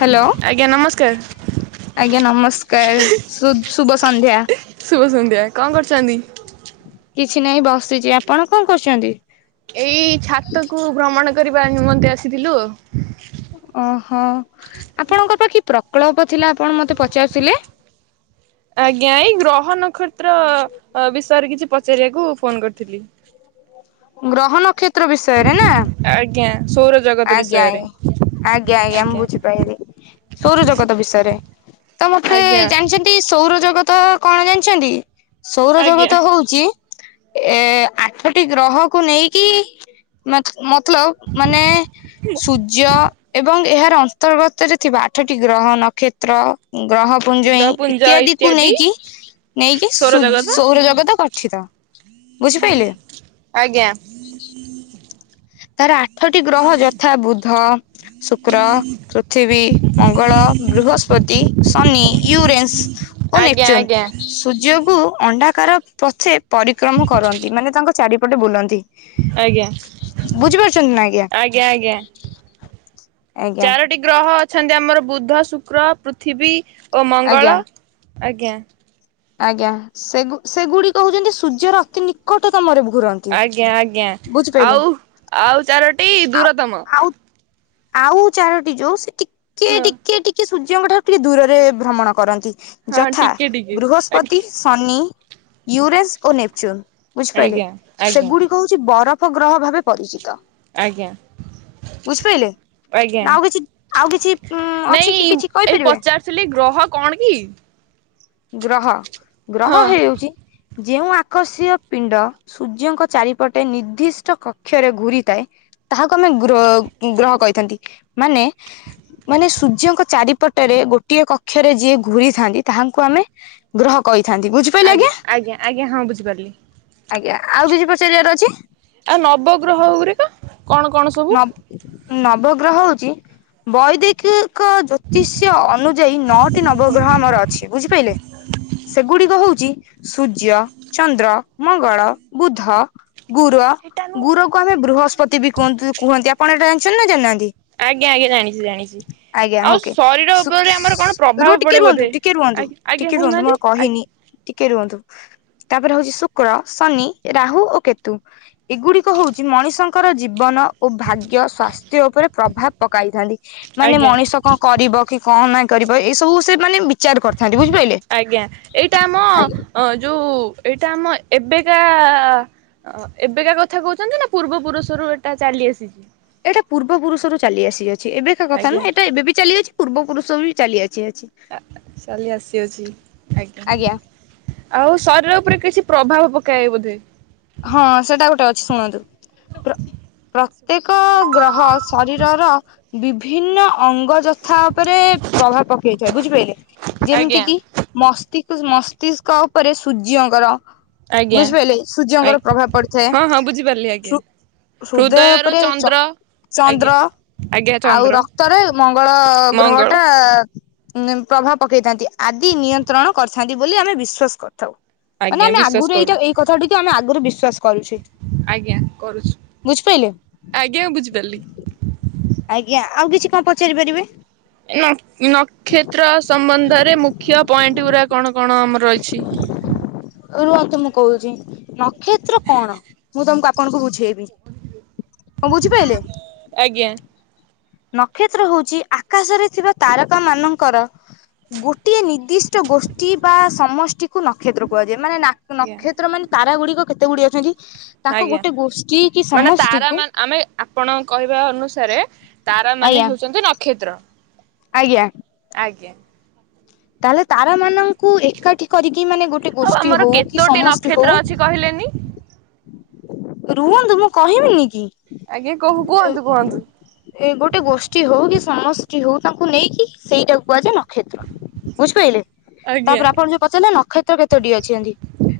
Hello ଆଜ୍ଞା ନମସ୍କାର। ଆଜ୍ଞା ନମସ୍କାର ଶୁଦ୍ ଶୁଭ ସନ୍ଧ୍ୟା। ଶୁଭ ସନ୍ଧ୍ୟା କଣ କରୁଛନ୍ତି? କିଛି ନାହିଁ ବସିଛି ଆପଣ କଣ କରୁଛନ୍ତି। ଏଇ ଛାତ କୁ ଭ୍ରମଣ କରିବା ନିମନ୍ତେ ଆସିଥିଲୁ ଆଉ। ଅ ହ ଆପଣଙ୍କ ପା କି ପ୍ରକ୍ଳପ ଥିଲା ଆପଣ ମୋତେ ପଚାରୁ ଥିଲେ। ଆଜ୍ଞା ଏଇ ଗ୍ରହ ନକ୍ଷତ୍ର ବିଷୟରେ କିଛି ପଚାରିବାକୁ ଫୋନ କରିଥିଲି। ଗ୍ରହ ନକ୍ଷେତ୍ର ବିଷୟରେ ନା। ଆଜ୍ଞା ସୌର ଜଗତ ଆଜ୍ଞା ବିଷୟରେ। ଆଜ୍ଞା ଆଜ୍ଞା ଆଜ୍ଞା ମୁଁ ବୁଝିପାଇଲି ସୌର ଜଗତ ବିଷୟରେ ତ ମତେ ଆଜ୍ଞା ଜାଣିଛନ୍ ନ୍ତି ସୌର ଜଗତ କଣ ଜାଣିଛନ୍ତି ସୌର ଆଜ୍ଞା। ଜଗତ ହଉଛି ଏ ଆଠଟି ଗ୍ରହକୁ ନେଇକି ମତ୍ ମତ୍ ଲବ ମାନେ ସୁୁଜ୍ ଜ୍ୟ ଏବଂ ଏହାର ଅନ୍ତର୍ଗତରେ ଥିବା ଆଠଟି ଗ୍ରହ ନକ୍ଷତ୍ର ଗ୍ରହ ପୁଞ୍ଜଇଁ ଇତ୍ୟାଦି କୁ ନେଇକି ନେଇକି ସୌର ସୁଯ ଜଗତ ସୌର ଜଗତ ଗଠିତ। ବୁଝିପାରିଲେ ଆଜ୍ଞା। ତାର ଆଠଟି ଗ୍ରହ ଯଥା ବୁଧ ଶୁକ୍ର। ପୃଥିବୀ, ମଙ୍ଗଳ, ବୃହସ୍ପତି, ଶନି, ୟୁରେନ୍ସ। ଓ ଆଜ୍ଞା ନେପଚୁନ ଆଜ୍ଞା ସୂର୍ଯ୍ୟକୁ ଅଣ୍ଡା କାର ପଛେ ପରିକ୍ରମ କରନ୍ତି ମାନେ ତାଙ୍କ ଚାରିପଟେ ବୁଲନ୍ତି। ଆଜ୍ଞା ବୁଝିପାରୁଛନ୍ତି ନା ଆଜ୍ଞା ଆଜ୍ଞା ଆଜ୍ଞା ଚାରୋ ଟି ଗ୍ରହ ଅଛନ୍ତି ଆମର ବୁଦ୍ଧ, ଶୁକ୍ର, ପୃଥିବୀ ଓ ଆଜ୍ଞା ମଙ୍ଗଳ ଆଜ୍ଞା। ଆଜ୍ଞା ସେଗୁ-ସେଗୁଡିକ ହଉଚନ୍ତି ସୂର୍ଯ୍ୟର ଅତି ନିକଟତମରେ ଘୁର ଆଜ୍ଞା ଆଜ୍ଞା ଆଉ ଆଉ ଚାରୋଟି ଆଉ ଦରତମ। ଆଉ ଆଉ ଚାରୋଟି ଯୋଉ ସେ ଟିକେ ହଁ ଟିକେ ଟିକେ ସୂର୍ଯ୍ୟଙ୍କ ଠାରୁ ଟିକେ ଦୂରରେ ଭ୍ରମଣ କରନ୍ତି। ହଁ ଯଥା ଟିକେ ଟିକେ ଆଜ୍ଞା ବୃହସ୍ପତି, ଶନି, ୟୁରେନସ୍ ଓ ନେପଚୁନ୍। ବୁଝିପାଇଲେ ଆଜ୍ଞା ଆଜ୍ଞା ସେଗୁଡି କ ହଉଛି ବରଫ ଗ୍ରହ ଭାବେ ପରିଚିତ ଆଜ୍ଞା ବୁଝିପାରିଲେ। ଆଜ୍ଞା। ନା ଆଉ କିଛି ଆଉ କିଛି ଉ ଅଛି ନାଇଁ କି କିଛି ଏଇ କଇପାରିବେ। ପଚାରୁଥିଲି ଗ୍ରହ କଣ କି ଗ୍ରହ ଗ୍ରହ ହଁ ହେଉଛି ଯେଉଁ ଆର୍କଷୀୟ ପିଣ୍ଡ ସୂର୍ଯ୍ୟଙ୍କ ଚାରିପଟେ ନିର୍ଦ୍ଦିଷ୍ଟ କକ୍ଷରେ ଘୁରିଥାଏ। ତାହାକୁ ଆମେ ଗ୍ର-ଗ୍ରହ କଇଥାନ୍ତି ମାନେ ମାନେ ସୂର୍ଯ୍ୟଙ୍କ ଚାରି ପଟରେ ଗୋଟିଏ କକ୍ଷରେ ଯିଏ ଘୁରିଥାନ୍ତି ତାହାଙ୍କୁ ଆମେ ଗ୍ରହ କହିଥାନ୍ତି ବୁଝିପାଇଲେ ଆଜ୍ଞା ଆଜ୍ଞା ହଁ ବୁଝିପାରିଲି ଆଜ୍ଞା ଆଉ କିଛି ପଚାରିବାର ଅଛି। ଆଉ ନବଗ୍ରହ ଗୁରିକ କଣ କଣ ସବୁ? ନବଗ୍ରହ ହଉଚି ବୈଦେଖି କ ଜ୍ୟୋତିଷ୍ୟ ଅନୁଯାୟୀ ନଅଟି ନବଗ୍ରହ ଆମର ଅଛି ବୁଝିପାଇଲେ ସେ ଗୁଡିକ ହଉଚି ସୂର୍ଯ୍ୟ, ଚନ୍ଦ୍ର, ମଙ୍ଗଳ, ବୁଧ ଗୁର ଗୁୁରକୁ ଆମେ ବୃହସ୍ପତି ବି କୁହନ୍ତୁ କୁହନ୍ତି ଆପଣ ଏଇଟା ଜାଣିଛନ୍ତି ନା ଜାଣିନାହା ତି ଆଜ୍ଞା ଆଜ୍ଞା ଜାଣିଛି ଜାଣିଛି ଆଜ୍ଞା ଆଉ ହୋକେ ଶରୀର ସୁ ଉପରେ ଆମର କଣ ସୁ ପ୍ରଭାବ ରୁଅ ପଡେ ଟିକେ ରୁଅନ୍ତୁ ବୋଧେ ଟିକେ ରୁଅନ୍ତୁ। ଆଜ୍ଞା ଆଜ୍ଞା ଟିକେ ରୁହନ୍ତୁ ମୁଁ କହୁନାହାନ୍ତି ଆଉ ଆଜ୍ଞା କହିନି ଟିକେ ରୁଅନ୍ତୁ। ତାପରେ ହଉଚି ଶୁକ୍ର, ଶନି, ରାହୁ ଓ କେତୁ। ଏଗୁଡିକ ହଉଚି ମଣିଷଙ୍କର ଜୀବନ ଓ ଭାଗ୍ୟ ସ୍ୱାସ୍ଥ୍ୟ ଉପରେ ପ୍ରଭାବ ପକାଇଥାନ୍ତି ମାନେ ଆଜ୍ଞା ମଣିଷ କଣ କରିବ କି କଣ ନାଇଁ କରିବ ଏଇ ସବୁ ସେ ମାନେ ବି ଚାର କରିଥାନ୍ତି ବୁଝିପାଇଲେ ଆଜ୍ଞା। ଅ ଯୋଉ ଏଇଟା ଆମ ଏବେକା ଅ ଏବେକା କଥା କଉଚନ୍ତି ନା ପୂର୍ବ ପୁରୁଷରୁ ଏଟା ଚାଲି ଆସିଛି? ଏଟା ପୂର୍ବ ପୁରୁଷରୁ ଚାଲି ଆସିଅଛି ଏବେକା କଥା ଆଜ୍ଞା ନୁହଁ ଏଟା ଏବେ ବି ଚାଲି ଅଛି ପୂର୍ବ ପୁରୁଷ ବି ଚାଲି ଆସିଅଛି। ଆ ଚାଲି ଆସିଅଛି ଆଜ୍ଞା। ଆଉ ଶରୀର ଉପରେ କିଛି ପ୍ରଭାବ ପକାଏ ବୋଧେ। ହଁ ସେଟା ଗୋଟେ ଅଛି ଶୁଣନ୍ତୁ ପ୍ର-ପ୍ରତ୍ୟେକ ଗ୍ରହ ଶରୀରର ବିଭିନ୍ନ ଅଙ୍ଗ ଯଥା ଉପରେ ପ୍ରଭାବ ପକେଇଥାଏ ବୁଝିପାଇଲେ ଯେମିତି ଆଜ୍ଞା କି ମସ୍ତିକ ମସ୍ତିଷ୍କ ଉପରେ ସୂର୍ଯ୍ୟଙ୍କର ଆଜ୍ଞା ବୁଝିପାଇଲେ? ସୂର୍ଯ୍ୟଙ୍କର ପ୍ରଭାବ ପଡିଥାଏ ହଁ ହଁ ବୁଝିପାରିଲି ଆଜ୍ଞା। ହୃ-ହୃଦୟ ହୃଦୟରୁ ଉପରେ ଚ ଚନ୍ଦ୍ର ଆଜ୍ଞା ଚନ୍ଦ୍ର ଆଜ୍ଞା ଆଉ ଚନ୍ଦ୍ର ରକ୍ତରେ ମଙ୍ଗଳ ଗ୍ରହ ମଙ୍ଗଳ ଟା ଆ ପ୍ରଭାବ ପକେଇଥାନ୍ତି ଆଦି ନିୟନ୍ତ୍ରଣ କରିଥାନ୍ତି ବୋଲି ଆମେ ବିଶ୍ଵାସ କରିଥାଉ। ମାନେ ଆଜ୍ଞା ଆମେ ବିଶ୍ୱାସ ଆଗରୁ କରୁ ଏଇଟା ଏଇ କଥା ଟିକୁ ଆମେ ଆଗରୁ ବିଶ୍ଵାସ କରୁଛେ। ଆଜ୍ଞା କରୁଛୁ ବୁଝିପାରିଲେ। ଆଜ୍ଞା ବୁଝିପାରିଲି। ଆଜ୍ଞା ଆଉ କିଛି କଣ ପଚାରି ପାରିବେ? ନ-ନକ୍ଷତ୍ର ସମ୍ବନ୍ଧରେ ମୁଖ୍ୟ ପଏଣ୍ଟ ଗୁରା କଣ କଣ ଆମର ରହିଛି? ରୁହନ୍ତୁ ମୁଁ କହୁଚି ନକ୍ଷତ୍ର କଣ ମୁଁ ତମକୁ ଆପଣଙ୍କୁ ବୁଝେଇ ବି କଣ ବୁଝିପାଇଲେ? ଆଜ୍ଞା। ନକ୍ଷତ୍ର ହଉଚି ଆକାଶରେ ଥିବା ତାରକା ମାନଙ୍କର ଗୋଟିଏ ନିର୍ଦ୍ଦିଷ୍ଟ ଗୋଷ୍ଠୀ ବା ସମଷ୍ଟି କୁ ନକ୍ଷତ୍ର କୁହାଯାଏ। ମାନେ ନାକ ନକ୍ଷତ୍ର ମାନେ ତାରା ଗୁଡିକ କେତେ ଗୁଡିଏ ଅଛନ୍ତି। ତାଙ୍କ ଆଜ୍ଞା ଗୋଟେ ଗୋଷ୍ଠୀ କି ମାନେ ତାରା ସମଷ୍ଟିକୁ ମାନେ ଆମେ ଆପଣଙ୍କ କହିବା ଅନୁସାରେ ତାରା ଆଜ୍ଞା ମାନେ ହଉଛନ୍ତି ନକ୍ଷତ୍ର। ଆଜ୍ଞା। ଆଜ୍ଞା। ତାହେଲେ ତାରା ମାନଙ୍କୁ ଏକାଠି କରିକି ମାନେ ଗୋଟେ ଆଉ ଗୋଷ୍ଠୀ ଆମର ହଉ କି କେତୋଟି ସମଷ୍ଟି ନକ୍ଷତ୍ର ହଉ ଅଛି କହିଲେନି ରୁହନ୍ତୁ ମୁଁ କହିବିିନି କି। ଆଜ୍ଞା। କହୁ କୁହନ୍ତୁ କୁହନ୍ତୁ? ଏ ଗୋଟେ ଗୋଷ୍ଠୀ ହଉ କି ସମଷ୍ଟି ହଉ ତାଙ୍କୁ ନେଇକି ସେଇଟାକୁ କୁହାଯାଏ ନକ୍ଷତ୍ର। ବୁଝିପାରିଲେ? ଆଜ୍ଞା ତାପରେ ଆପଣ ଯୋଉ ପଚାରିଲେ ନକ୍ଷତ୍ର କେତୋଟି ଅଛନ୍ତି?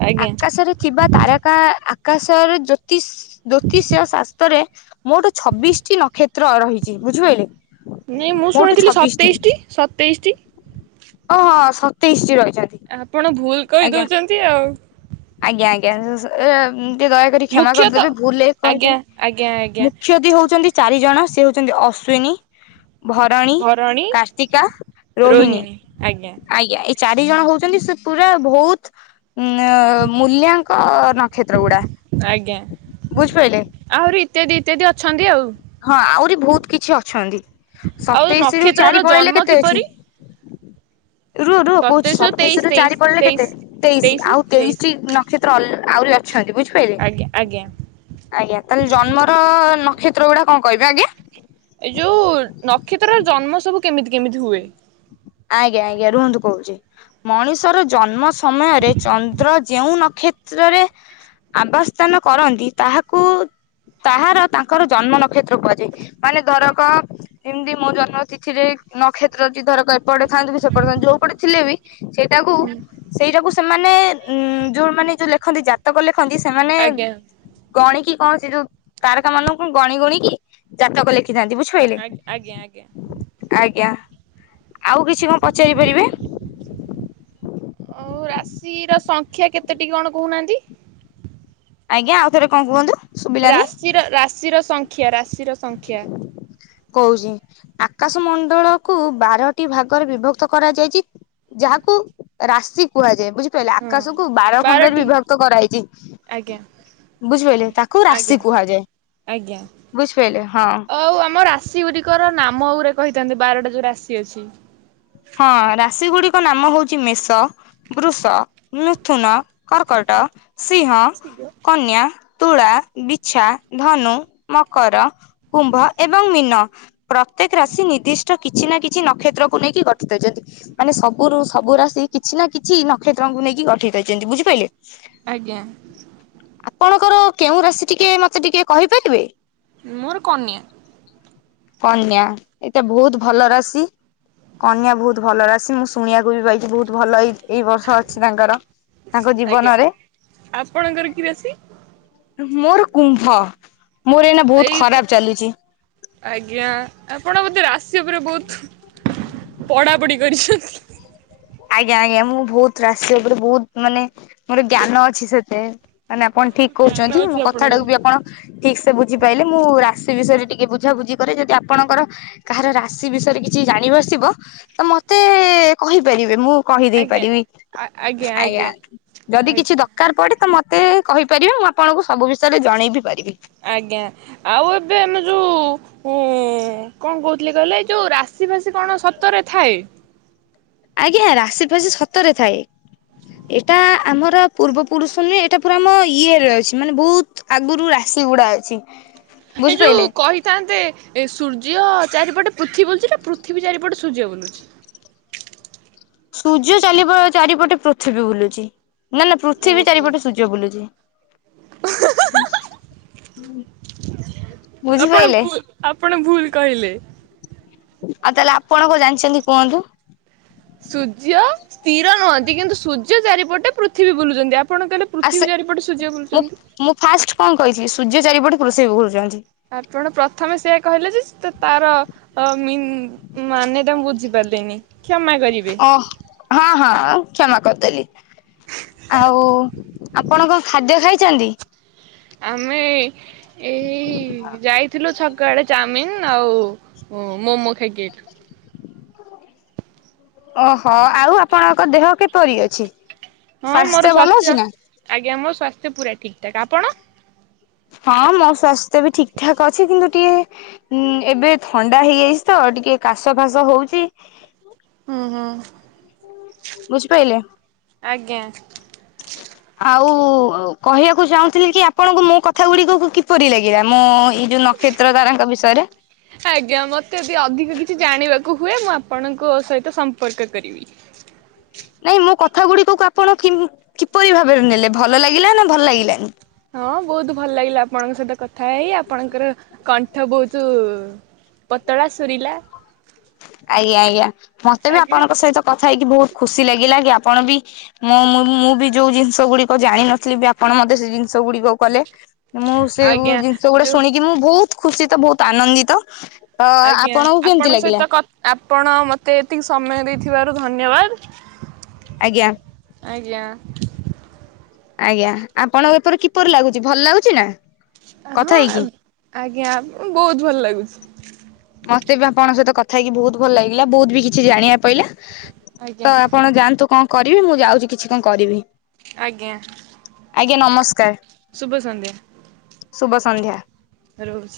ଆଜ୍ଞା ଆକାଶରେ ଥିବା ତାରକା ଆକାଶର ଜ୍ୟୋତିଷ ଜ୍ୟୋତିଷର ଶାସ୍ତ୍ରରେ ମୋଟ ଛବିଶଟି ନକ୍ଷତ୍ର ରହିଛି ବୁଝିପାରିଲେ। ନାଇଁ ମୁଁ ମୋଟ ଶୁଣିଥିଲି ଛବିଶଟି ସତେଇଶ ଟି ସତେଇଶ ଟି। ହଁ ହଁ ସତେଇଶଟି ରହିଛନ୍ତି। ଆପଣ ଭୁଲ ଆଜ୍ଞା କହିଦଉଛନ୍ତି ଆଉ। ଆଜ୍ଞା ଆଜ୍ଞା ସ ସ ଏ ଟିକେ ଦୟାକରି କ୍ଷମା ମୁଖ୍ୟତଃ କରିଦେବେ ଭୁଲରେ ଆଜ୍ଞା ଆଜ୍ଞା କହିଦେଲି ଆଜ୍ଞା ମୁଖ୍ୟତି ହଉଛନ୍ତି ଚାରିଜଣ ସେ ହେଉଛନ୍ତି ଅଶ୍ୱିନୀ ଭରଣୀ, ଭରଣୀ କାର୍ତ୍ତିକା, ରୋହିଣୀ। ଆଜ୍ଞା। ଏଇ ଚାରି ଜଣ ହଉଛନ୍ତି ସେ ପୁରା ବହୁତ ଉଁ ମୂଲ୍ୟାଙ୍କ ନକ୍ଷତ୍ର ଗୁଡା ଆଜ୍ଞା ବୁଝିପାରିଲେ? ଆହୁରି ଇତ୍ୟାଦି ଇତ୍ୟାଦି ଅଛନ୍ତି ଆଉ। ହଁ ଆହୁରି ବହୁତ କିଛି ଅଛନ୍ତି। ଆଉ ସତେଇଶି ରୁ ନକ୍ଷତ୍ରର ଚାରି ପଳେଇଲେ ଜନ୍ମ କେତେ ଅଛି? କିପରି ରୁହ ରୁହ କହୁଛି ସତେଇଶରୁ ତେଇଶ ସତେଇଶି ରୁ ତେଇଶ ଚାରି ପଳେଇଲେ ତେଇଶ। କେତେ ତେଇଶି। ଆଉ ତେଇଶଟି ନ ନକ୍ଷତ୍ର ଆହୁରି ଅଛନ୍ତି ବୁଝିପାରିଲେ? ଆଜ୍ଞା ଆଜ୍ଞା। ଆଜ୍ଞା ତାହେଲେ ଜନ୍ମର ନକ୍ଷତ୍ର ଗୁଡା କଣ କହିବେ? ଆଜ୍ଞା। ଏଇ ଯୋଉ ନକ୍ଷତ୍ରର ଜନ୍ମ ସବୁ କେମିତି କେମିତି ହୁଏ? ଆଜ୍ଞା ଆଜ୍ଞା। ରୁହନ୍ତୁ କହୁଛି ମଣିଷର ଜନ୍ମ ସମୟରେ ଚନ୍ଦ୍ର ଯେଉ ନକ୍ଷତ୍ରରେ ଆବାସ୍ଥାନ କରନ୍ତି ତାହାକୁ ତାହାର ତାଙ୍କର ଜନ୍ମ ନକ୍ଷତ୍ର କୁହାଯାଏ। ମାନେ ଧରକ ଏମିତି ମୋ ଜନ୍ମ ତିଥିରେ ନକ୍ଷତ୍ର ଅଛି ଧର କହିବ ଏପଡେ ଥାନ୍ତୁ କି ସେପଡେ ଥାନ୍ତୁ ଯୋଉ ପଟେ ଥିଲେ ବି ସେଇଟାକୁ ହୁଁ। ସେଇଟାକୁ ସେମାନେ ଯୋଉମୋନେ ଯୋଉ ଲେଖନ୍ତି ଜାତକ ଲେଖନ୍ତି ସେମାନେ ଆଜ୍ଞା ଗଣିକି କଣ ସେ ଯୋଉ ତାରକା ମାନଙ୍କୁ ଗଣି ଗୁଣିକି ଜାତକ ଲେଖିଥାନ୍ତି। ବୁଝିପା ଆ ଆଜ୍ଞା ଆଜ୍ଞା। ଆଜ୍ଞା। ଆଉ କିଛି କଣ ପଚାରି ପାରିବେ? ଆଉ ରାଶି ର ସଂଖ୍ୟା କେତେଟି କଣ କହୁନାହାନ୍ତି? ଆଜ୍ଞା। ଆଉ ଥରେ କଣ କୁହନ୍ତୁ? ଶୁଭିଲାନି। ରାଶିର ରାଶିର ସଂଖ୍ୟା ରାଶିର ସଂଖ୍ୟା କହୁଛି ଆକାଶମଣ୍ଡଳ କୁ ବାରଟି ଭାଗରେ ବିଭକ୍ତ କରାଯାଇଛି ଯାହାକୁ ରାଶି କୁହାଯାଏ। ବୁଝିପାରିଲେ ହଁ। ଆକାଶକୁ ବାର ଖଣ୍ଡରେ ବାରଟି ବିଭକ୍ତ କରାହେଇଛି। ଆଜ୍ଞା। ବୁଝିପାରିଲେ ତାକୁ ଆଜ୍ଞା ରାଶି କୁହାଯାଏ। ଆଜ୍ଞା। ବୁଝିପାରିଲେ। ହଁ ହଉ ଆମ ରାଶି ଗୁଡିକର ନାମ ଗୁରା କହିଥାନ୍ତୁ। ବାରଟା ଯୋଉ ରାଶି ଅଛି। ହଁ ରାଶି ଗୁଡିକ ନାମ ହଉଛି ମେଷ ବୃଷ, ମିଥୁନ, କର୍କଟ, ସିଂହ, କନ୍ୟା ତୁଳା, ବିଛା, ଧନୁ, ମକର କୁମ୍ଭ ଏବଂ ମୀନ ପ୍ରତ୍ୟେକ ରାଶି ନିର୍ଦ୍ଦିଷ୍ଟ କିଛି ନା କିଛି ନକ୍ଷତ୍ରକୁ ନେଇକି ଗ [inaudible] ମାନେ ସବୁରୁ ସବୁ ରାଶି କିଛି ନା କିଛି ନକ୍ଷତ୍ରଙ୍କୁ ନେଇକି ଗଠିତ ହେଇଛନ୍ତି ବୁଝିପାରିଲେ। ଆଜ୍ଞା ଆପଣଙ୍କର କେଉଁ ରାଶି ଟିକେ ମତେ ଟିକେ କହିପାରିବେ। ମୋର କନ୍ୟା। କନ୍ୟା ଏତେ ବହୁତ ଭଲ ରାଶି। କନ୍ୟା ବହୁତ ଭଲରାଶି ମୁଁ ଶୁଣିବାକୁ ବି ପାଇଛି ବହୁତ ଭଲ ଏଇ ଏଇ ବର୍ଷ ଅଛି ତାଙ୍କର ତାଙ୍କ ଆଜ୍ଞା ଜୀବନରେ ଆପଣଙ୍କର କି ରାଶି? ମୋର କୁମ୍ଭ ମୋର ଏଇନା ବହୁତ ଏଇ ତ ଖରାପ ଚାଲିଛି। ଆଜ୍ଞା ଆପଣ ବୋଧେ ରାଶି ଉପରେ ବହୁତ ପଢାପଢି କରିଛନ୍ତି। ଆଜ୍ଞା ଆଜ୍ଞା ମୁଁ ବହୁତ ରାଶି ଉପରେ ବହୁତ ମାନେ ମୋର ଜ୍ଞାନ ଅଛି ସେତେ। ନାଇ ଆପଣ ଠିକ ଜ୍ଞାନ କହୁଛନ୍ତି ଅଛି ମୁଁ କଥାଟାକୁ ଆପଣଙ୍କର ବି ଆପଣ ଠିକ ସେ ବୁଝି ପାଇଲେ ମୁଁ ରାଶି ବିଷୟରେ ଟିକେ ବୁଝାବୁଝି କରେ ଯଦି ଆପଣଙ୍କର କାହାର ରାଶି ବିଷୟରେ କିଛି ଜାଣି ବସିବ ତ ମତେ କହିପାରିବେ ମୁଁ କହିଦେଇ ପାରିବି ଆଜ୍ଞା ଯଦି କିଛି ଦ ଦରକାର ପଡେ ତ ମତେ କହିପାରିବେ ମୁଁ ଆପଣଙ୍କୁ ସବୁ ବିଷୟରେ ଜଣେଇ ବିି ପାରିବି। ଆଜ୍ଞା ଆଉ ଏବେ ଆମେ ଯୋଉ ହୁଁଉ କଣ କହୁଥିଲି କହିଲେ ଏ ଯୋଉ ରାଶି ଫାସି କଣ ସତରେ ଥାଏ? ଆଜ୍ଞା ରାଶି ଫାଶି ସତରେ ଥାଏ। ଏଇଟା ଆମର ପୂର୍ବପୁରୁଷ ନୁହେଁ ଏଟା ପୁରା ଆମ ଇଏରେ ଅଛି ମାନେ ବହୁତ ଆଗରୁ ରାଶି ଗୁଡା ଅଛି। ଏଇ ଯୋଉ ବୁଝିପାରିଲେ। କହି ତାନ୍ତେ ଏ ସୂର୍ଯ୍ୟ ଚାରିପଟେ ପୃଥିବୀ ବୁଲୁଛି ନା ପୃଥିବୀ ଚାରିପଟେ ସୂର୍ଯ୍ୟ ବୁଲୁଛି? ସୂର୍ଯ୍ୟ ଚାଲିବ ଚାରିପଟେ ପୃଥିବୀ ବୁଲୁଚି। ନା ନା ପୃଥିବୀ ଓହୋ ଚାରିପଟେ ସୂର୍ଯ୍ୟ ବୁଲୁଛି। ଆପଣ ବୁଝିପାଇଲେ। ଭୁଲ ଆପଣ ଭୁଲ କହିଲେ। ଆଉ ତାହେଲେ ଆପଣ କଣ ଜାଣିଛନ୍ତି କୁହନ୍ତୁ। ସୂର୍ଯ୍ୟ ସ୍ଥିର ନୁହନ୍ତି କିନ୍ତୁ ସୂର୍ଯ୍ୟ ଚାରିପଟେ ପୃଥିବୀ ବୁଲୁଛନ୍ତି ଆପଣ କହିଲେ ଆ ପୃଥିବୀ ସେ ଚାରିପଟେ ସୂର୍ଯ୍ୟ ମୁଁ ବୁଲୁଛନ୍ତି। ମୁଁ ଫାଷ୍ଟ କଣ କହିଥିଲି ସୂର୍ଯ୍ୟ ଚାରିପଟେ ପୃଥିବୀ ଘୁରୁଛନ୍ତି। ଆପଣ ପ୍ରଥମେ ସେଆ କହିଲେ ଯେ ସେ ତାର ହ ମିନ ମାନେ ଟା ମୁ ବୁଝିପାରିଲନି କ୍ଷମା କରିବେ। ଓ ହଁ ହଁ କ୍ଷମା କରିଦେଲି। ଆଉ ଆପଣ କଣ ଖାଦ୍ୟ ଖାଇଛନ୍ତି? ଆମେ ଏଇ ଯାଇଥିଲୁ ଛକଆଡେ ଚାଉମିିନ ଆଉ ମୋମୋ ଖାଇକି ଆଇଥିଲୁ। ଓହୋ ଆଉ ଆପଣଙ୍କ ଦେହ କିପରି ଅଛି ହଁ ମୋର ସ୍ଵାସ୍ଥ୍ୟ ଭଲ ସ୍ୱାସ୍ଥ୍ୟ ଅଛି ନା? ଆଜ୍ଞା ମୋ ସ୍ୱାସ୍ଥ୍ୟ ପୁରା ଠିକ୍ ଠାକ୍। ଆପଣ? ହଁ ମୋ ସ୍ଵାସ୍ଥ୍ୟ ବି ଠିକ୍ ଠାକ୍ ଅଛି କିନ୍ତୁ ଟିକେ ହୁଁ ଏବେ ଥଣ୍ଡା ହେଇଯାଇଛି ତ ଟିକେ କାଶ ଫାସ ହଉଚି। ହୁଁ ହୁଁ। ବୁଝିପାଇଲେ। ଆଜ୍ଞା। ଆଉ କହିବାକୁ ଚାହୁଁଥିଲି କି ଆପଣଙ୍କୁ ମୋ କଥା ଗୁଡିକ କିପରି ଲାଗିଲା ମୁଁ ଏଇ ଯୋଉ ନ କ୍ଷେତ୍ରଧାରଙ୍କ ବିଷୟରେ। ଆଜ୍ଞା ମତେ ଯଦି ଅଧିକ କିଛି ଜାଣିବାକୁ ହୁଏ ମୁଁ ଆପଣଙ୍କ ସହିତ ସମ୍ପର୍କ କରିବି। ନାଇଁ ମୋ କଥା ଗୁଡିକ କୁ ଆପଣ ଙ୍କି କିପରି ଭାବରେ ନେଲେ ଭଲ ଲାଗିଲା ନା ଭଲ ଲାଗିଲାନି। ହଁ ବହୁତ ଭଲ ଲାଗିଲା ଆପଣଙ୍କ ସହିତ କଥା ହେଇ ଆପଣଙ୍କର କଣ୍ଠ ବୋହୁତୁ ପତଳା ସୁରିଲା ଆଜ୍ଞା ଆଜ୍ଞା ମତେ ବି ଆଜ୍ଞା ଆପଣଙ୍କ ସହିତ କଥା ହେଇକି ବହୁତ୍ ଖୁସି ଲାଗିଲା କି ଆପଣ ବି ମୁଁ ମୁ ମୁଁ ବି ଯୋଉ ଜିନିଷ ଗୁଡିକ ଜାଣିନଥିଲି ବି ଆପଣ ମତେ ସେ ଜିନିଷ ଗୁଡିକ କଲେ। ମୁଁ ସେ ଗୁ ଆଜ୍ଞା ଜିନିଷ ଗୁଡା ଯୋଉ ଶୁଣିକି ମୁଁ ବହୁତ ଖୁସି ତ ବହୁତ ଆନନ୍ଦିତ। ହଁ ଆ ଆଜ୍ଞା ଆପଣଙ୍କୁ କେମିତି ଆପଣଙ୍କ ସହିତ ଲାଗିଲା? କ ଆପଣ ମତେ ଏତିକି ସମୟ ଦେଇଥିବାରୁ ଧନ୍ୟବାଦ। ଆଜ୍ଞା। ଆଜ୍ଞା। ଆଜ୍ଞା ଆପଣଙ୍କ ଏପରି କିପରି ଲାଗୁଛି ଭଲ ଲାଗୁଛି ନା? କଥା ହଁ ଆ ହେଇକି? ଆଜ୍ଞା ବୋହୁତ୍ ଭଲ ଲାଗୁଛି। ମତେ ବି ଆପଣଙ୍କ ସହିତ କଥା ହେଇକି ବୋହୁତ୍ ଭଲ ଲାଗିଲା ବୋହୁତ୍ ବି କିଛି ଜାଣିବା ପଇଲା। ଆଜ୍ଞା ତ ଆପଣ ଯାଆନ୍ତୁ କଣ କରିବେ ମୁଁ ଯାଉଛି କିଛି କଣ କରିବି। ଆଜ୍ଞା ଆଜ୍ଞା ନମସ୍କାର ଶୁଭ ସନ୍ଧ୍ୟା ଶୁଭ ସନ୍ଧ୍ୟା। ରହୁଛି।